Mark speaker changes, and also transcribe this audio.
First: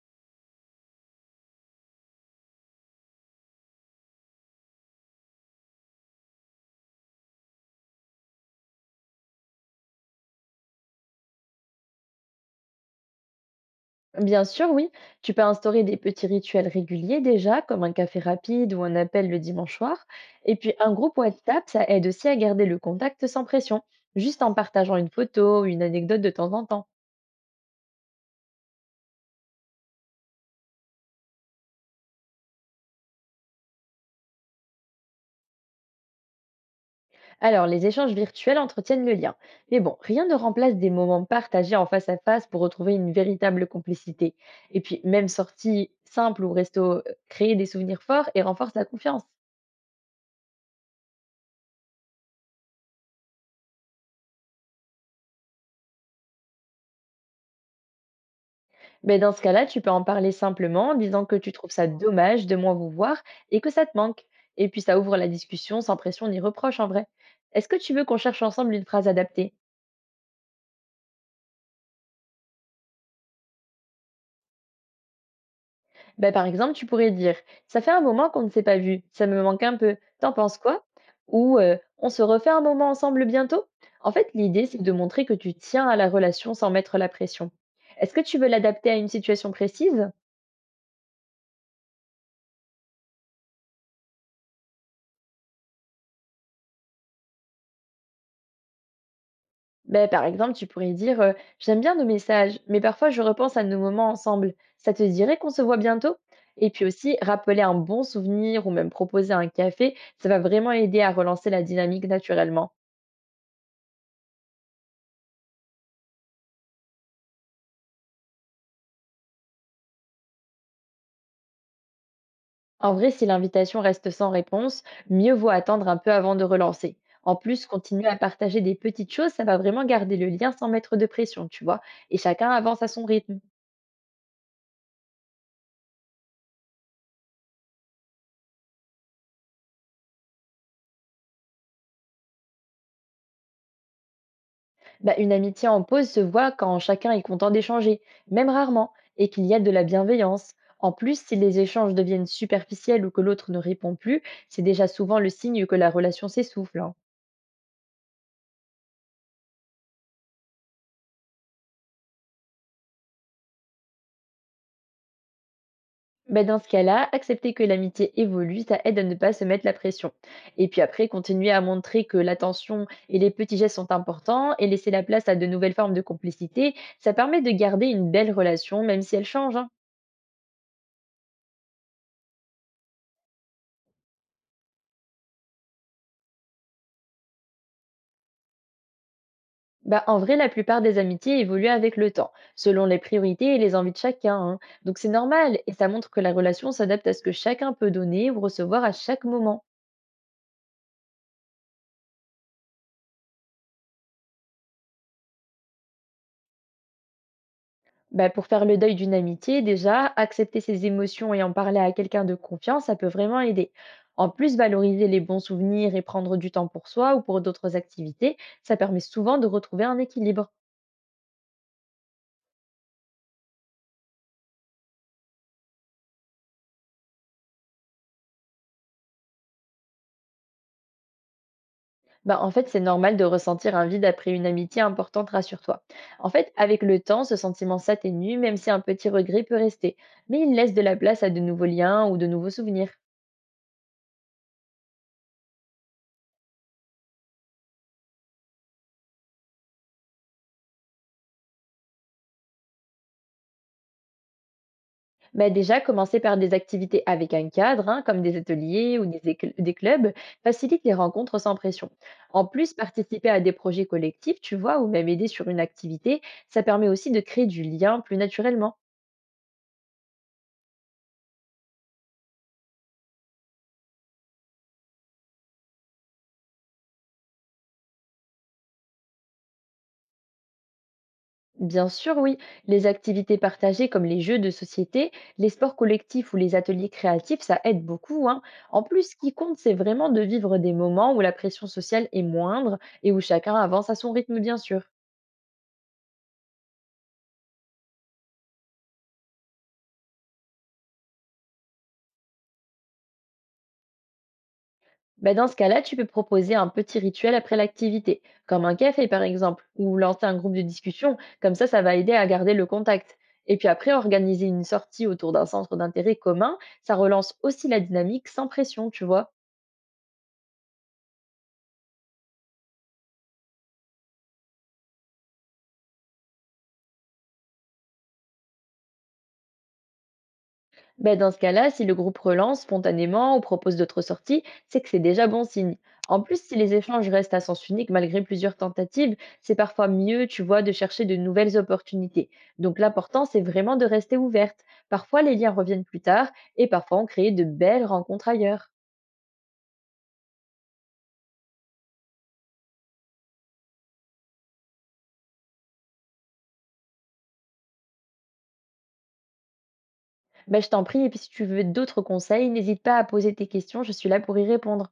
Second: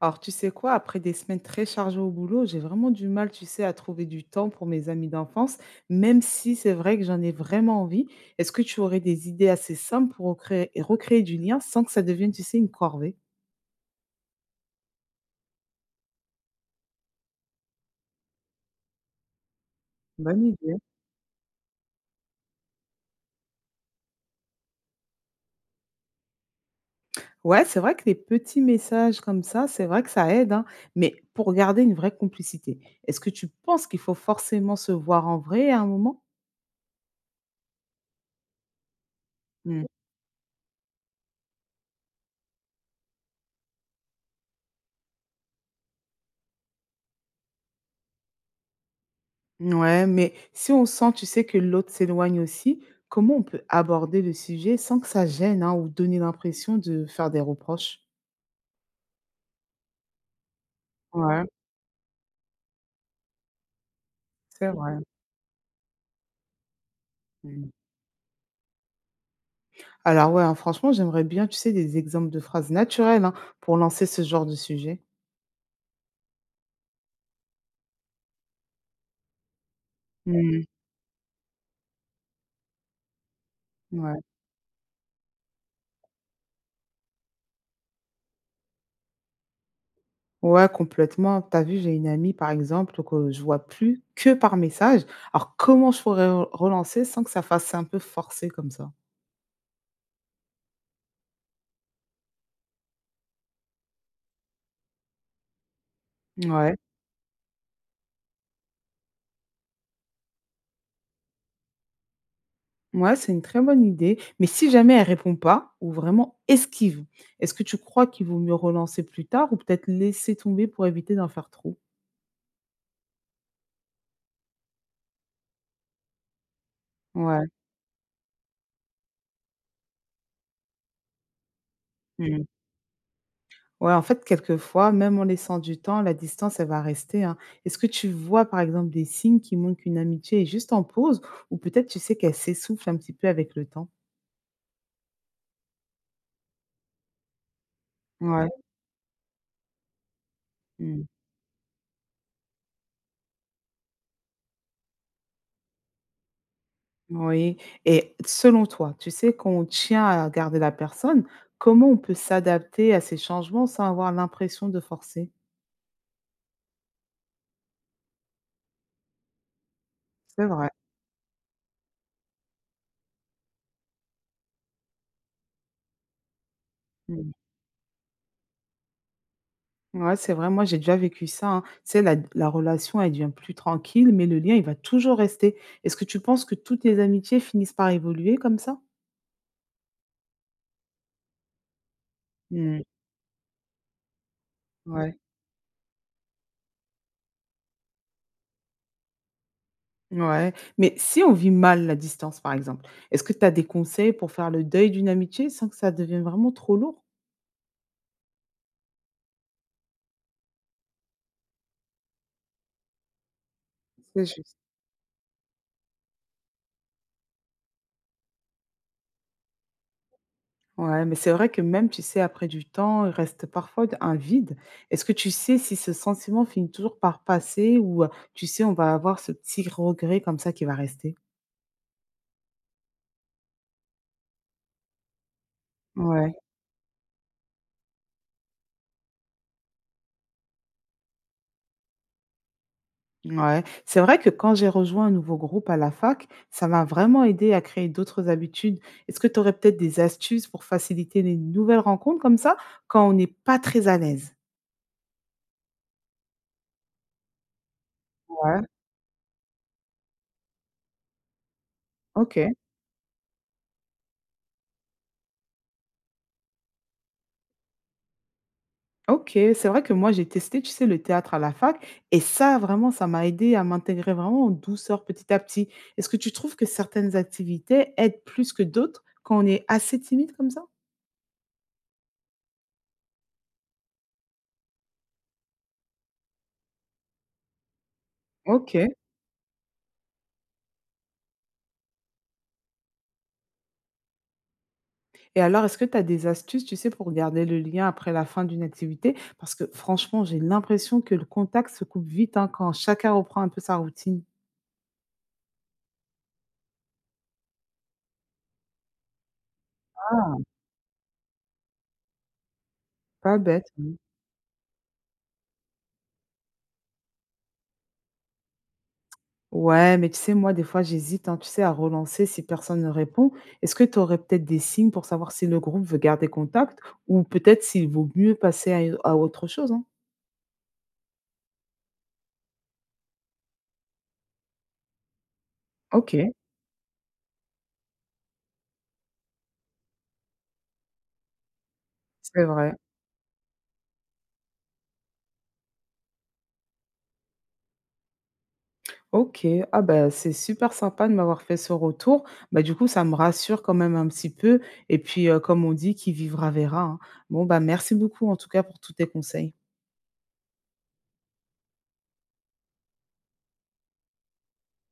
Speaker 1: Alors, tu sais quoi, après des semaines très chargées au boulot, j'ai vraiment du mal, tu sais, à trouver du temps pour mes amis d'enfance, même si c'est vrai que j'en ai vraiment envie. Est-ce que tu aurais des idées assez simples pour recréer du lien sans que ça devienne, tu sais, une corvée?
Speaker 2: Bien sûr, oui. Tu peux instaurer des petits rituels réguliers déjà, comme un café rapide ou un appel le dimanche soir.
Speaker 1: Bonne
Speaker 2: Et puis
Speaker 1: idée.
Speaker 2: un groupe WhatsApp, ça aide aussi à garder le contact sans pression, juste en partageant une photo ou une anecdote de temps en temps.
Speaker 1: Ouais, c'est vrai que les petits messages comme ça, c'est vrai que ça aide, hein, mais pour garder une vraie complicité, est-ce que tu penses qu'il faut forcément se voir en vrai à un moment?
Speaker 2: Alors, les échanges virtuels entretiennent le lien. Mais bon, rien ne remplace des moments partagés en face à face pour retrouver une véritable complicité. Et puis, même sortie simple ou resto, créer des souvenirs forts et renforce la confiance.
Speaker 1: Ouais, mais si on sent, tu sais, que l'autre s'éloigne aussi, comment on peut aborder le sujet sans que ça gêne hein, ou donner l'impression de faire des reproches?
Speaker 2: Mais dans ce cas-là, tu peux en parler simplement en disant que
Speaker 1: Ouais,
Speaker 2: tu trouves ça dommage de moins vous voir et que ça te manque. Et
Speaker 1: c'est
Speaker 2: puis
Speaker 1: vrai.
Speaker 2: ça ouvre la discussion sans pression ni reproche en vrai. Est-ce
Speaker 1: Mm.
Speaker 2: que tu veux qu'on cherche ensemble une phrase adaptée?
Speaker 1: Alors ouais, hein, franchement, j'aimerais bien, tu sais, des exemples de phrases naturelles hein, pour lancer ce genre de sujet.
Speaker 2: Ben, par exemple, tu pourrais dire: Ça fait un moment qu'on ne s'est pas vu, ça me manque un peu, t'en penses
Speaker 1: Mm.
Speaker 2: quoi? Ou On se refait un moment ensemble bientôt? En
Speaker 1: Ouais.
Speaker 2: fait, l'idée, c'est de montrer que tu tiens à la relation sans mettre la pression. Est-ce que tu veux l'adapter à une situation précise?
Speaker 1: Ouais, complètement. T'as vu, j'ai une amie, par exemple, que je vois plus que par message. Alors, comment je pourrais relancer sans que ça fasse un peu forcé comme ça?
Speaker 2: Ben, par exemple, tu pourrais dire J'aime bien nos messages, mais parfois je repense à nos moments ensemble. Ça te dirait qu'on se voit bientôt? Et
Speaker 1: Ouais.
Speaker 2: puis aussi, rappeler un bon souvenir ou même proposer un café, ça va vraiment aider à relancer la dynamique naturellement.
Speaker 1: Ouais, c'est une très bonne idée, mais si jamais elle répond pas ou vraiment esquive, est-ce que tu crois qu'il vaut mieux relancer plus tard ou peut-être laisser tomber pour éviter d'en faire trop?
Speaker 2: En vrai, si l'invitation reste sans réponse, mieux vaut attendre un peu avant de relancer. En
Speaker 1: Ouais,
Speaker 2: plus, continuer à partager des petites choses, ça va vraiment garder le lien sans mettre de pression, tu vois. Et
Speaker 1: mmh.
Speaker 2: chacun avance à son rythme.
Speaker 1: Ouais, en fait, quelquefois, même en laissant du temps, la distance, elle va rester, hein. Est-ce que tu vois, par exemple, des signes qui montrent qu'une amitié est juste en pause ou peut-être tu sais qu'elle s'essouffle un petit peu avec le temps?
Speaker 2: Bah, une amitié en pause se voit quand chacun est content d'échanger,
Speaker 1: Ouais,
Speaker 2: même rarement, et qu'il y a de la bienveillance. En
Speaker 1: mmh,
Speaker 2: plus, si les échanges deviennent superficiels ou que l'autre ne répond plus, c'est déjà souvent le signe que la relation s'essouffle, hein.
Speaker 1: oui, et selon toi, tu sais, quand on tient à garder la personne, comment on peut s'adapter à ces changements sans avoir l'impression de forcer?
Speaker 2: Bah, dans ce cas-là, accepter que l'amitié évolue, ça aide à ne pas se mettre la pression.
Speaker 1: C'est
Speaker 2: Et
Speaker 1: vrai.
Speaker 2: puis après, continuer à montrer que l'attention et les petits gestes sont importants et laisser la place à de nouvelles formes de complicité, ça
Speaker 1: Mmh.
Speaker 2: permet de garder une belle relation, même si elle change, hein.
Speaker 1: Ouais, c'est vrai, moi j'ai déjà vécu ça, hein. Tu sais, la relation elle devient plus tranquille, mais le lien il va toujours rester. Est-ce que tu penses que toutes les amitiés finissent par évoluer comme ça?
Speaker 2: Bah, en vrai, la plupart des amitiés évoluent avec le temps,
Speaker 1: Mmh.
Speaker 2: selon les priorités et les envies de chacun, hein. Donc c'est
Speaker 1: Ouais,
Speaker 2: normal et ça montre que la relation s'adapte à ce que chacun peut donner ou recevoir à chaque moment.
Speaker 1: ouais, mais si on vit mal la distance par exemple, est-ce que tu as des conseils pour faire le deuil d'une amitié sans que ça devienne vraiment trop lourd?
Speaker 2: Bah, pour faire le deuil d'une amitié, déjà, accepter ses émotions et en parler à quelqu'un de confiance, ça peut vraiment aider.
Speaker 1: C'est
Speaker 2: En plus,
Speaker 1: juste.
Speaker 2: valoriser les bons souvenirs et prendre du temps pour soi ou pour d'autres activités, ça permet souvent de retrouver un équilibre.
Speaker 1: Ouais, mais c'est vrai que même, tu sais, après du temps, il reste parfois d un vide. Est-ce que tu sais si ce sentiment finit toujours par passer ou, tu sais, on va avoir ce petit regret comme ça qui va rester?
Speaker 2: Bah, en fait, c'est normal de ressentir un vide après une amitié importante, rassure-toi. En
Speaker 1: Ouais,
Speaker 2: fait, avec le temps, ce sentiment s'atténue, même si un petit regret peut rester. Mais il laisse de la place à de nouveaux liens ou de nouveaux souvenirs.
Speaker 1: ouais. C'est vrai que quand j'ai rejoint un nouveau groupe à la fac, ça m'a vraiment aidé à créer d'autres habitudes. Est-ce que tu aurais peut-être des astuces pour faciliter les nouvelles rencontres comme ça quand on n'est pas très à l'aise?
Speaker 2: Bah, déjà, commencer par des activités avec un cadre, hein, comme des
Speaker 1: Ouais,
Speaker 2: ateliers ou des clubs, facilite les rencontres sans pression.
Speaker 1: ok,
Speaker 2: En plus, participer à des projets collectifs, tu vois, ou même aider sur une activité, ça permet aussi de créer du lien plus naturellement.
Speaker 1: ok. C'est vrai que moi, j'ai testé, tu sais, le théâtre à la fac et ça, vraiment, ça m'a aidé à m'intégrer vraiment en douceur petit à petit. Est-ce que tu trouves que certaines activités aident plus que d'autres quand on est assez timide comme ça?
Speaker 2: Bien sûr, oui. Les activités partagées comme les jeux de société, les sports collectifs ou les ateliers créatifs, ça aide beaucoup, hein.
Speaker 1: Ok.
Speaker 2: En plus, ce qui compte, c'est vraiment de vivre des moments où la pression sociale est moindre et où chacun avance à son rythme, bien sûr.
Speaker 1: Et alors, est-ce que tu as des astuces, tu sais, pour garder le lien après la fin d'une activité? Parce que franchement, j'ai l'impression que le contact se coupe vite, hein, quand chacun reprend un peu sa routine.
Speaker 2: Bah, dans ce cas-là, tu peux proposer un petit rituel après l'activité, comme un café par exemple, ou lancer un
Speaker 1: Ah,
Speaker 2: groupe de discussion. Comme ça va aider à garder le contact.
Speaker 1: pas
Speaker 2: Et
Speaker 1: bête,
Speaker 2: puis après,
Speaker 1: oui.
Speaker 2: organiser une sortie autour d'un centre d'intérêt commun, ça relance aussi la dynamique sans pression, tu vois.
Speaker 1: Ouais, mais tu sais, moi, des fois, j'hésite, hein, tu sais, à relancer si personne ne répond. Est-ce que tu aurais peut-être des signes pour savoir si le groupe veut garder contact ou peut-être s'il vaut mieux passer à autre chose, hein?
Speaker 2: Ben, dans ce cas-là, si le groupe relance spontanément ou propose d'autres sorties, c'est que c'est déjà bon signe.
Speaker 1: Ok,
Speaker 2: En plus, si les échanges restent à sens unique malgré plusieurs tentatives, c'est parfois mieux, tu vois, de chercher de nouvelles opportunités.
Speaker 1: c'est vrai.
Speaker 2: Donc l'important, c'est vraiment de rester ouverte. Parfois, les liens reviennent plus tard et parfois on crée de belles rencontres ailleurs.
Speaker 1: OK. Ah bah, c'est super sympa de m'avoir fait ce retour. Bah, du coup, ça me rassure quand même un petit peu et puis, comme on dit: «Qui vivra verra», hein. Bon, bah, merci beaucoup en tout cas pour tous tes conseils.
Speaker 2: Ben, je t'en prie, et puis si tu veux d'autres conseils, n'hésite pas à poser tes questions, je suis là pour y répondre.